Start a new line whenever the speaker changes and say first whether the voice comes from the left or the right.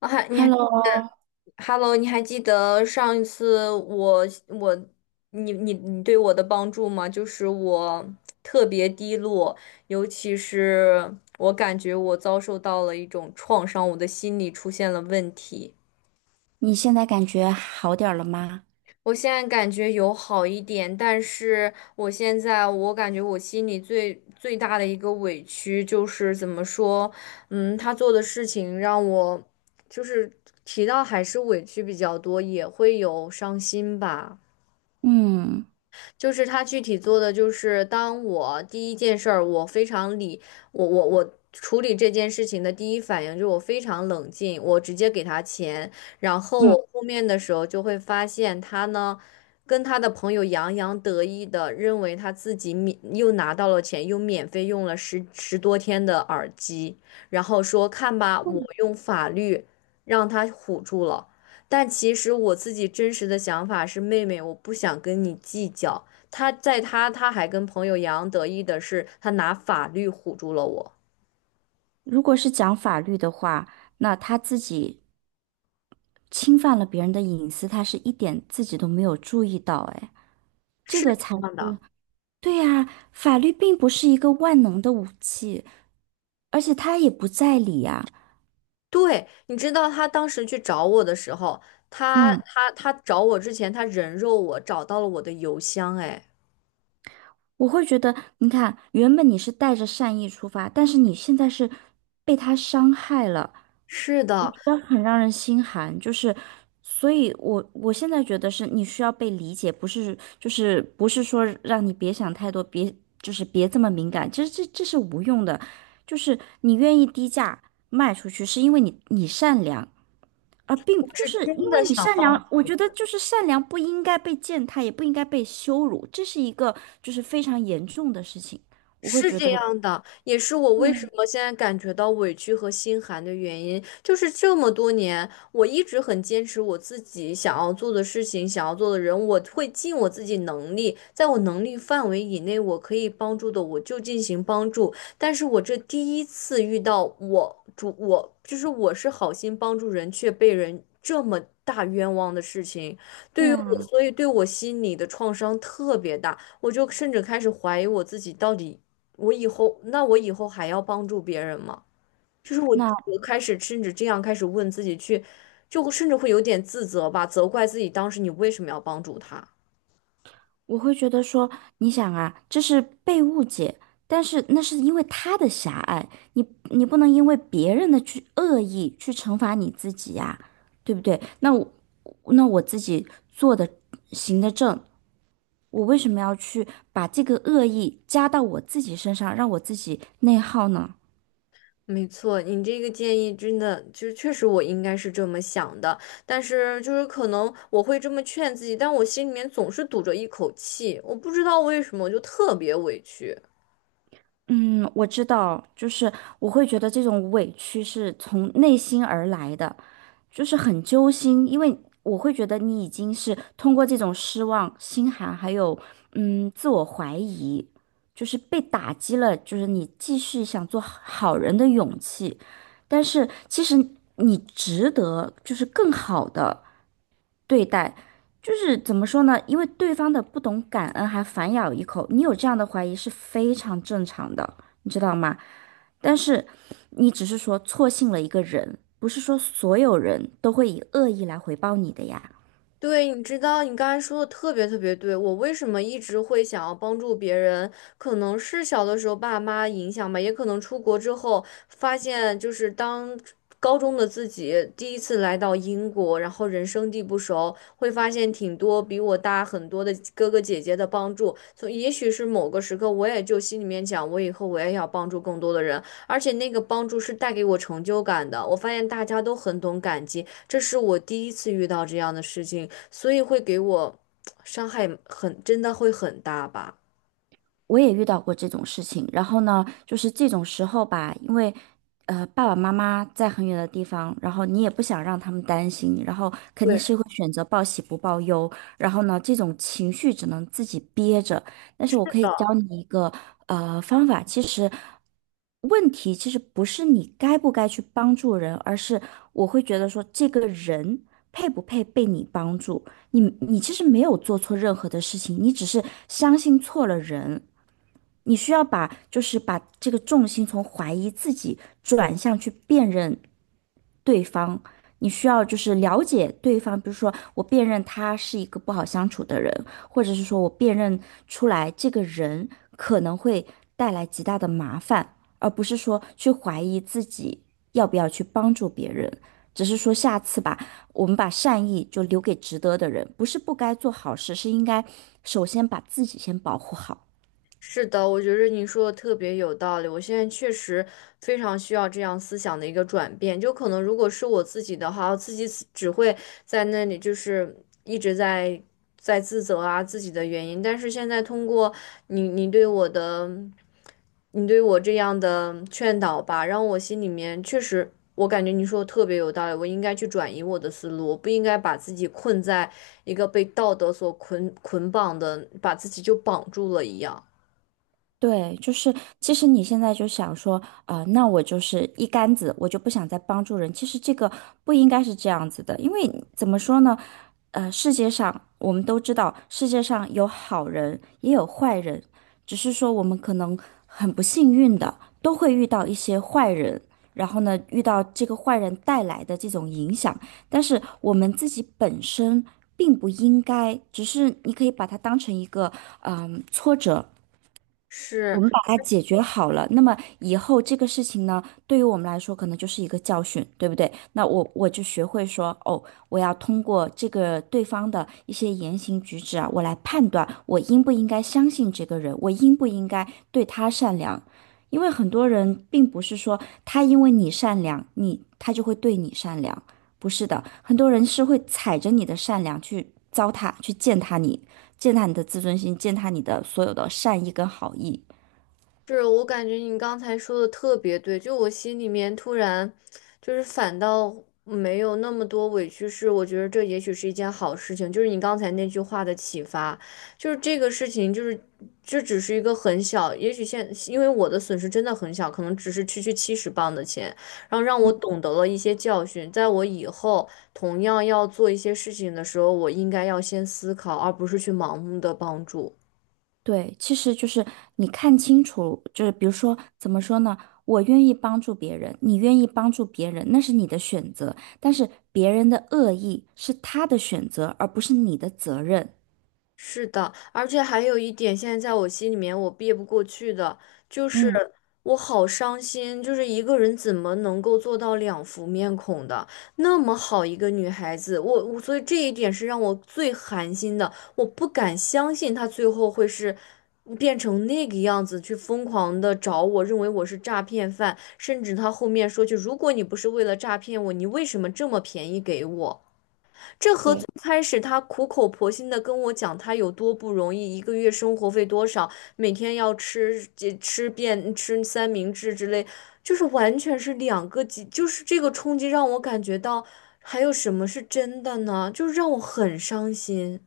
left: 啊，还
right: Hello，
left: ，Hello，你还记得上一次我你对我的帮助吗？就是我特别低落，尤其是我感觉我遭受到了一种创伤，我的心理出现了问题。
right: 你现在感觉好点儿了吗？
left: 我现在感觉有好一点，但是我现在感觉我心里最大的一个委屈就是怎么说，他做的事情让我就是提到还是委屈比较多，也会有伤心吧。
right: 嗯
left: 就是他具体做的就是，当我第一件事儿，我非常理，我处理这件事情的第一反应就是我非常冷静，我直接给他钱，然后
right: 嗯，
left: 我后面的时候就会发现他呢，跟他的朋友洋洋得意的认为他自己免又拿到了钱，又免费用了十多天的耳机，然后说看吧，我用法律让他唬住了。但其实我自己真实的想法是，妹妹，我不想跟你计较，他在他他还跟朋友洋洋得意的是，他拿法律唬住了我，
right: 如果是讲法律的话，那他自己侵犯了别人的隐私，他是一点自己都没有注意到，哎，这
left: 是
right: 个才
left: 这样
right: 是，
left: 的。
right: 对呀，法律并不是一个万能的武器，而且他也不在理呀。
left: 对，你知道他当时去找我的时候，他
right: 嗯。
left: 他他找我之前，他人肉我，找到了我的邮箱。哎，
right: 我会觉得，你看，原本你是带着善意出发，但是你现在是被他伤害了，
left: 是
right: 我
left: 的，
right: 觉得很让人心寒。就是，所以我现在觉得是你需要被理解，不是就是不是说让你别想太多，别就是别这么敏感，其实这是无用的。就是你愿意低价卖出去，是因为你善良，啊，并
left: 我
right: 就
left: 是
right: 是
left: 真
right: 因为
left: 的
right: 你
left: 想
right: 善良，我觉得就是善良不应该被践踏，也不应该被羞辱，这是一个就是非常严重的事情。我会
left: 是
right: 觉
left: 这
right: 得，
left: 样的，也是我为什么现在感觉到委屈和心寒的原因，就是这么多年，我一直很坚持我自己想要做的事情，想要做的人，我会尽我自己能力，在我能力范围以内，我可以帮助的，我就进行帮助。但是我这第一次遇到我是好心帮助人，却被人这么大冤枉的事情，
right: 对
left: 对于我，
right: 啊，
left: 所以对我心里的创伤特别大。我就甚至开始怀疑我自己到底我以后，那我以后还要帮助别人吗？就是我，
right: 那
left: 我开始甚至这样开始问自己去，就甚至会有点自责吧，责怪自己当时你为什么要帮助他。
right: 我会觉得说，你想啊，这是被误解，但是那是因为他的狭隘，你你不能因为别人的去恶意去惩罚你自己呀、对不对？那我自己做的行得正，我为什么要去把这个恶意加到我自己身上，让我自己内耗呢？
left: 没错，你这个建议真的就是确实我应该是这么想的，但是就是可能我会这么劝自己，但我心里面总是堵着一口气，我不知道为什么，我就特别委屈。
right: 嗯，我知道，就是我会觉得这种委屈是从内心而来的，就是很揪心，因为我会觉得你已经是通过这种失望、心寒，还有嗯自我怀疑，就是被打击了，就是你继续想做好人的勇气，但是其实你值得就是更好的。对待，就是怎么说呢？因为对方的不懂感恩还反咬一口，你有这样的怀疑是非常正常的，你知道吗？但是你只是说错信了一个人，不是说所有人都会以恶意来回报你的呀。
left: 对，你知道你刚才说的特别特别对，我为什么一直会想要帮助别人，可能是小的时候爸妈影响吧，也可能出国之后发现，就是当高中的自己第一次来到英国，然后人生地不熟，会发现挺多比我大很多的哥哥姐姐的帮助，所以也许是某个时刻，我也就心里面讲，我以后我也要帮助更多的人，而且那个帮助是带给我成就感的，我发现大家都很懂感激，这是我第一次遇到这样的事情，所以会给我伤害很，真的会很大吧。
right: 我也遇到过这种事情，然后呢，就是这种时候吧，因为，爸爸妈妈在很远的地方，然后你也不想让他们担心，然后肯
left: 对
right: 定是
left: 的，
right: 会选择报喜不报忧，然后呢，这种情绪只能自己憋着。但是我可以教你一个方法，其实问题其实不是你该不该去帮助人，而是我会觉得说这个人配不配被你帮助。你其实没有做错任何的事情，你只是相信错了人。你需要把就是把这个重心从怀疑自己转向去辨认对方，你需要就是了解对方，比如说我辨认他是一个不好相处的人，或者是说我辨认出来这个人可能会带来极大的麻烦，而不是说去怀疑自己要不要去帮助别人。只是说下次吧，我们把善意就留给值得的人，不是不该做好事，是应该首先把自己先保护好。
left: 是的，我觉得你说的特别有道理。我现在确实非常需要这样思想的一个转变。就可能如果是我自己的话，我自己只会在那里就是一直在在自责啊自己的原因。但是现在通过你你对我的你对我这样的劝导吧，让我心里面确实，我感觉你说的特别有道理，我应该去转移我的思路，我不应该把自己困在一个被道德所捆绑的，把自己就绑住了一样。
right: 对，就是其实你现在就想说，啊、那我就是一竿子，我就不想再帮助人。其实这个不应该是这样子的，因为怎么说呢，世界上我们都知道，世界上有好人也有坏人，只是说我们可能很不幸运的都会遇到一些坏人，然后呢，遇到这个坏人带来的这种影响，但是我们自己本身并不应该，只是你可以把它当成一个。
left: 是，
right: 我们把它解决好了，那么以后这个事情呢，对于我们来说可能就是一个教训，对不对？那我就学会说，哦，我要通过这个对方的一些言行举止啊，我来判断我应不应该相信这个人，我应不应该对他善良。因为很多人并不是说他因为你善良，你他就会对你善良，不是的，很多人是会踩着你的善良去糟蹋，去践踏你，践踏你的自尊心，践踏你的所有的善意跟好意。
left: 是我感觉你刚才说的特别对，就我心里面突然，就是反倒没有那么多委屈，是我觉得这也许是一件好事情，就是你刚才那句话的启发，就是这个事情，就是这只是一个很小，也许现因为我的损失真的很小，可能只是区区70磅的钱，然后让我懂得了一些教训，在我以后同样要做一些事情的时候，我应该要先思考，而不是去盲目的帮助。
right: 对，其实就是你看清楚，就是比如说，怎么说呢？我愿意帮助别人，你愿意帮助别人，那是你的选择，但是别人的恶意是他的选择，而不是你的责任。
left: 是的，而且还有一点，现在在我心里面我憋不过去的，就是
right: 嗯，
left: 我好伤心，就是一个人怎么能够做到两副面孔的？那么好一个女孩子，我所以这一点是让我最寒心的，我不敢相信她最后会是变成那个样子，去疯狂的找我，认为我是诈骗犯，甚至她后面说句，如果你不是为了诈骗我，你为什么这么便宜给我？
right: 对。
left: 开始他苦口婆心的跟我讲他有多不容易，一个月生活费多少，每天要吃这吃遍吃三明治之类，就是完全是两个极，就是这个冲击让我感觉到还有什么是真的呢？就是让我很伤心。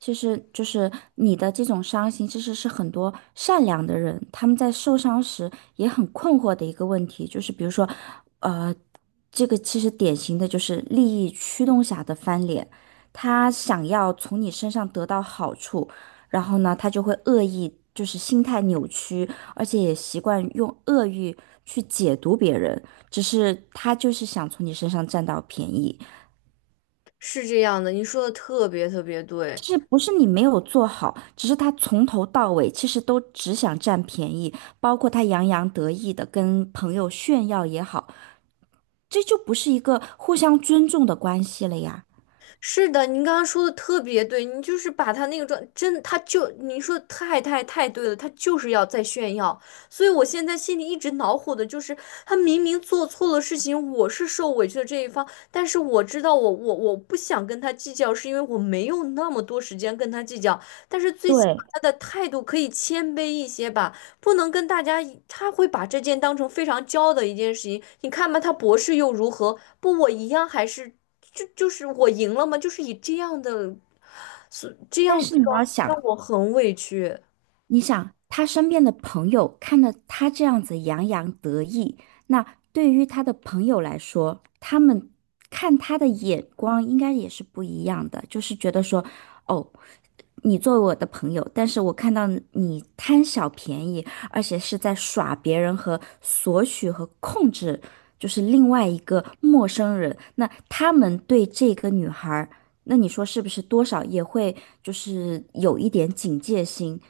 right: 其实就是你的这种伤心，其实是很多善良的人他们在受伤时也很困惑的一个问题，就是比如说，呃，这个其实典型的就是利益驱动下的翻脸，他想要从你身上得到好处，然后呢，他就会恶意，就是心态扭曲，而且也习惯用恶意去解读别人，只是他就是想从你身上占到便宜。
left: 是这样的，你说的特别特别对。
right: 就是不是你没有做好，只是他从头到尾其实都只想占便宜，包括他洋洋得意的跟朋友炫耀也好，这就不是一个互相尊重的关系了呀。
left: 是的，您刚刚说的特别对，你就是把他那个状，真的他就您说的太对了，他就是要在炫耀，所以我现在心里一直恼火的就是，他明明做错了事情，我是受委屈的这一方，但是我知道我不想跟他计较，是因为我没有那么多时间跟他计较，但是最起码
right: 对，
left: 他的态度可以谦卑一些吧。不能跟大家一他会把这件当成非常骄傲的一件事情。你看吧，他博士又如何？不，我一样还是，就是我赢了吗？就是以这样的，所这
right: 但
left: 样的
right: 是你
left: 状
right: 要
left: 态
right: 想，
left: 让我很委屈。
right: 你想他身边的朋友看到他这样子洋洋得意，那对于他的朋友来说，他们看他的眼光应该也是不一样的，就是觉得说，哦，你作为我的朋友，但是我看到你贪小便宜，而且是在耍别人和索取和控制，就是另外一个陌生人。那他们对这个女孩儿那你说是不是多少也会就是有一点警戒心，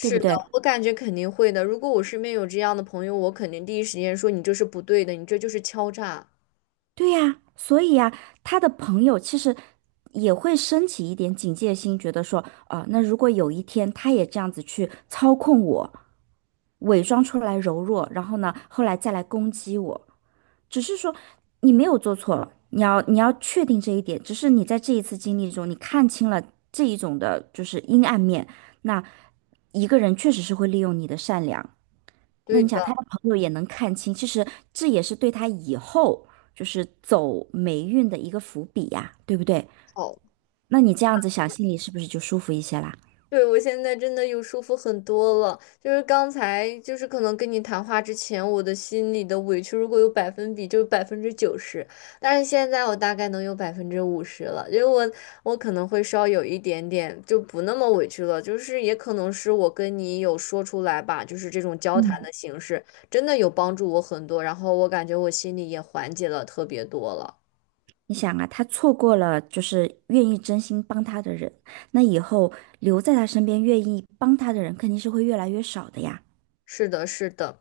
right: 对不
left: 的，
right: 对？
left: 我感觉肯定会的。如果我身边有这样的朋友，我肯定第一时间说你这是不对的，你这就是敲诈。
right: 对呀，所以呀，他的朋友其实也会升起一点警戒心，觉得说，啊、那如果有一天他也这样子去操控我。伪装出来柔弱，然后呢，后来再来攻击我。只是说你没有做错了，你要确定这一点。只是你在这一次经历中，你看清了这一种的就是阴暗面。那一个人确实是会利用你的善良。那
left: 对
right: 你想，他
left: 的，
right: 的朋友也能看清，其实这也是对他以后就是走霉运的一个伏笔呀，对不对？
left: 好。
right: 那你这样子想，心里是不是就舒服一些啦？
left: 对，我现在真的有舒服很多了。就是刚才，就是可能跟你谈话之前，我的心里的委屈如果有百分比，就是90%。但是现在我大概能有50%了，因为我可能会稍有一点点就不那么委屈了，就是也可能是我跟你有说出来吧，就是这种交谈
right: 嗯，
left: 的形式真的有帮助我很多，然后我感觉我心里也缓解了特别多了。
right: 你想啊，他错过了就是愿意真心帮他的人，那以后留在他身边愿意帮他的人肯定是会越来越少的呀。
left: 是的，是的。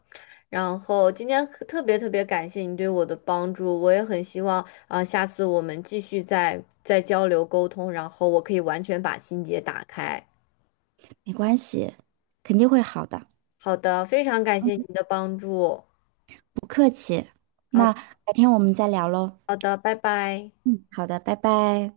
left: 然后今天可特别特别感谢你对我的帮助，我也很希望啊，下次我们继续再交流沟通，然后我可以完全把心结打开。
right: 没关系，肯定会好的，
left: 好的，非常感谢你的帮助。
right: 不客气。
left: 好
right: 那
left: 的
right: 改天我们再聊喽。
left: 好的，拜拜。
right: 嗯，好的，拜拜。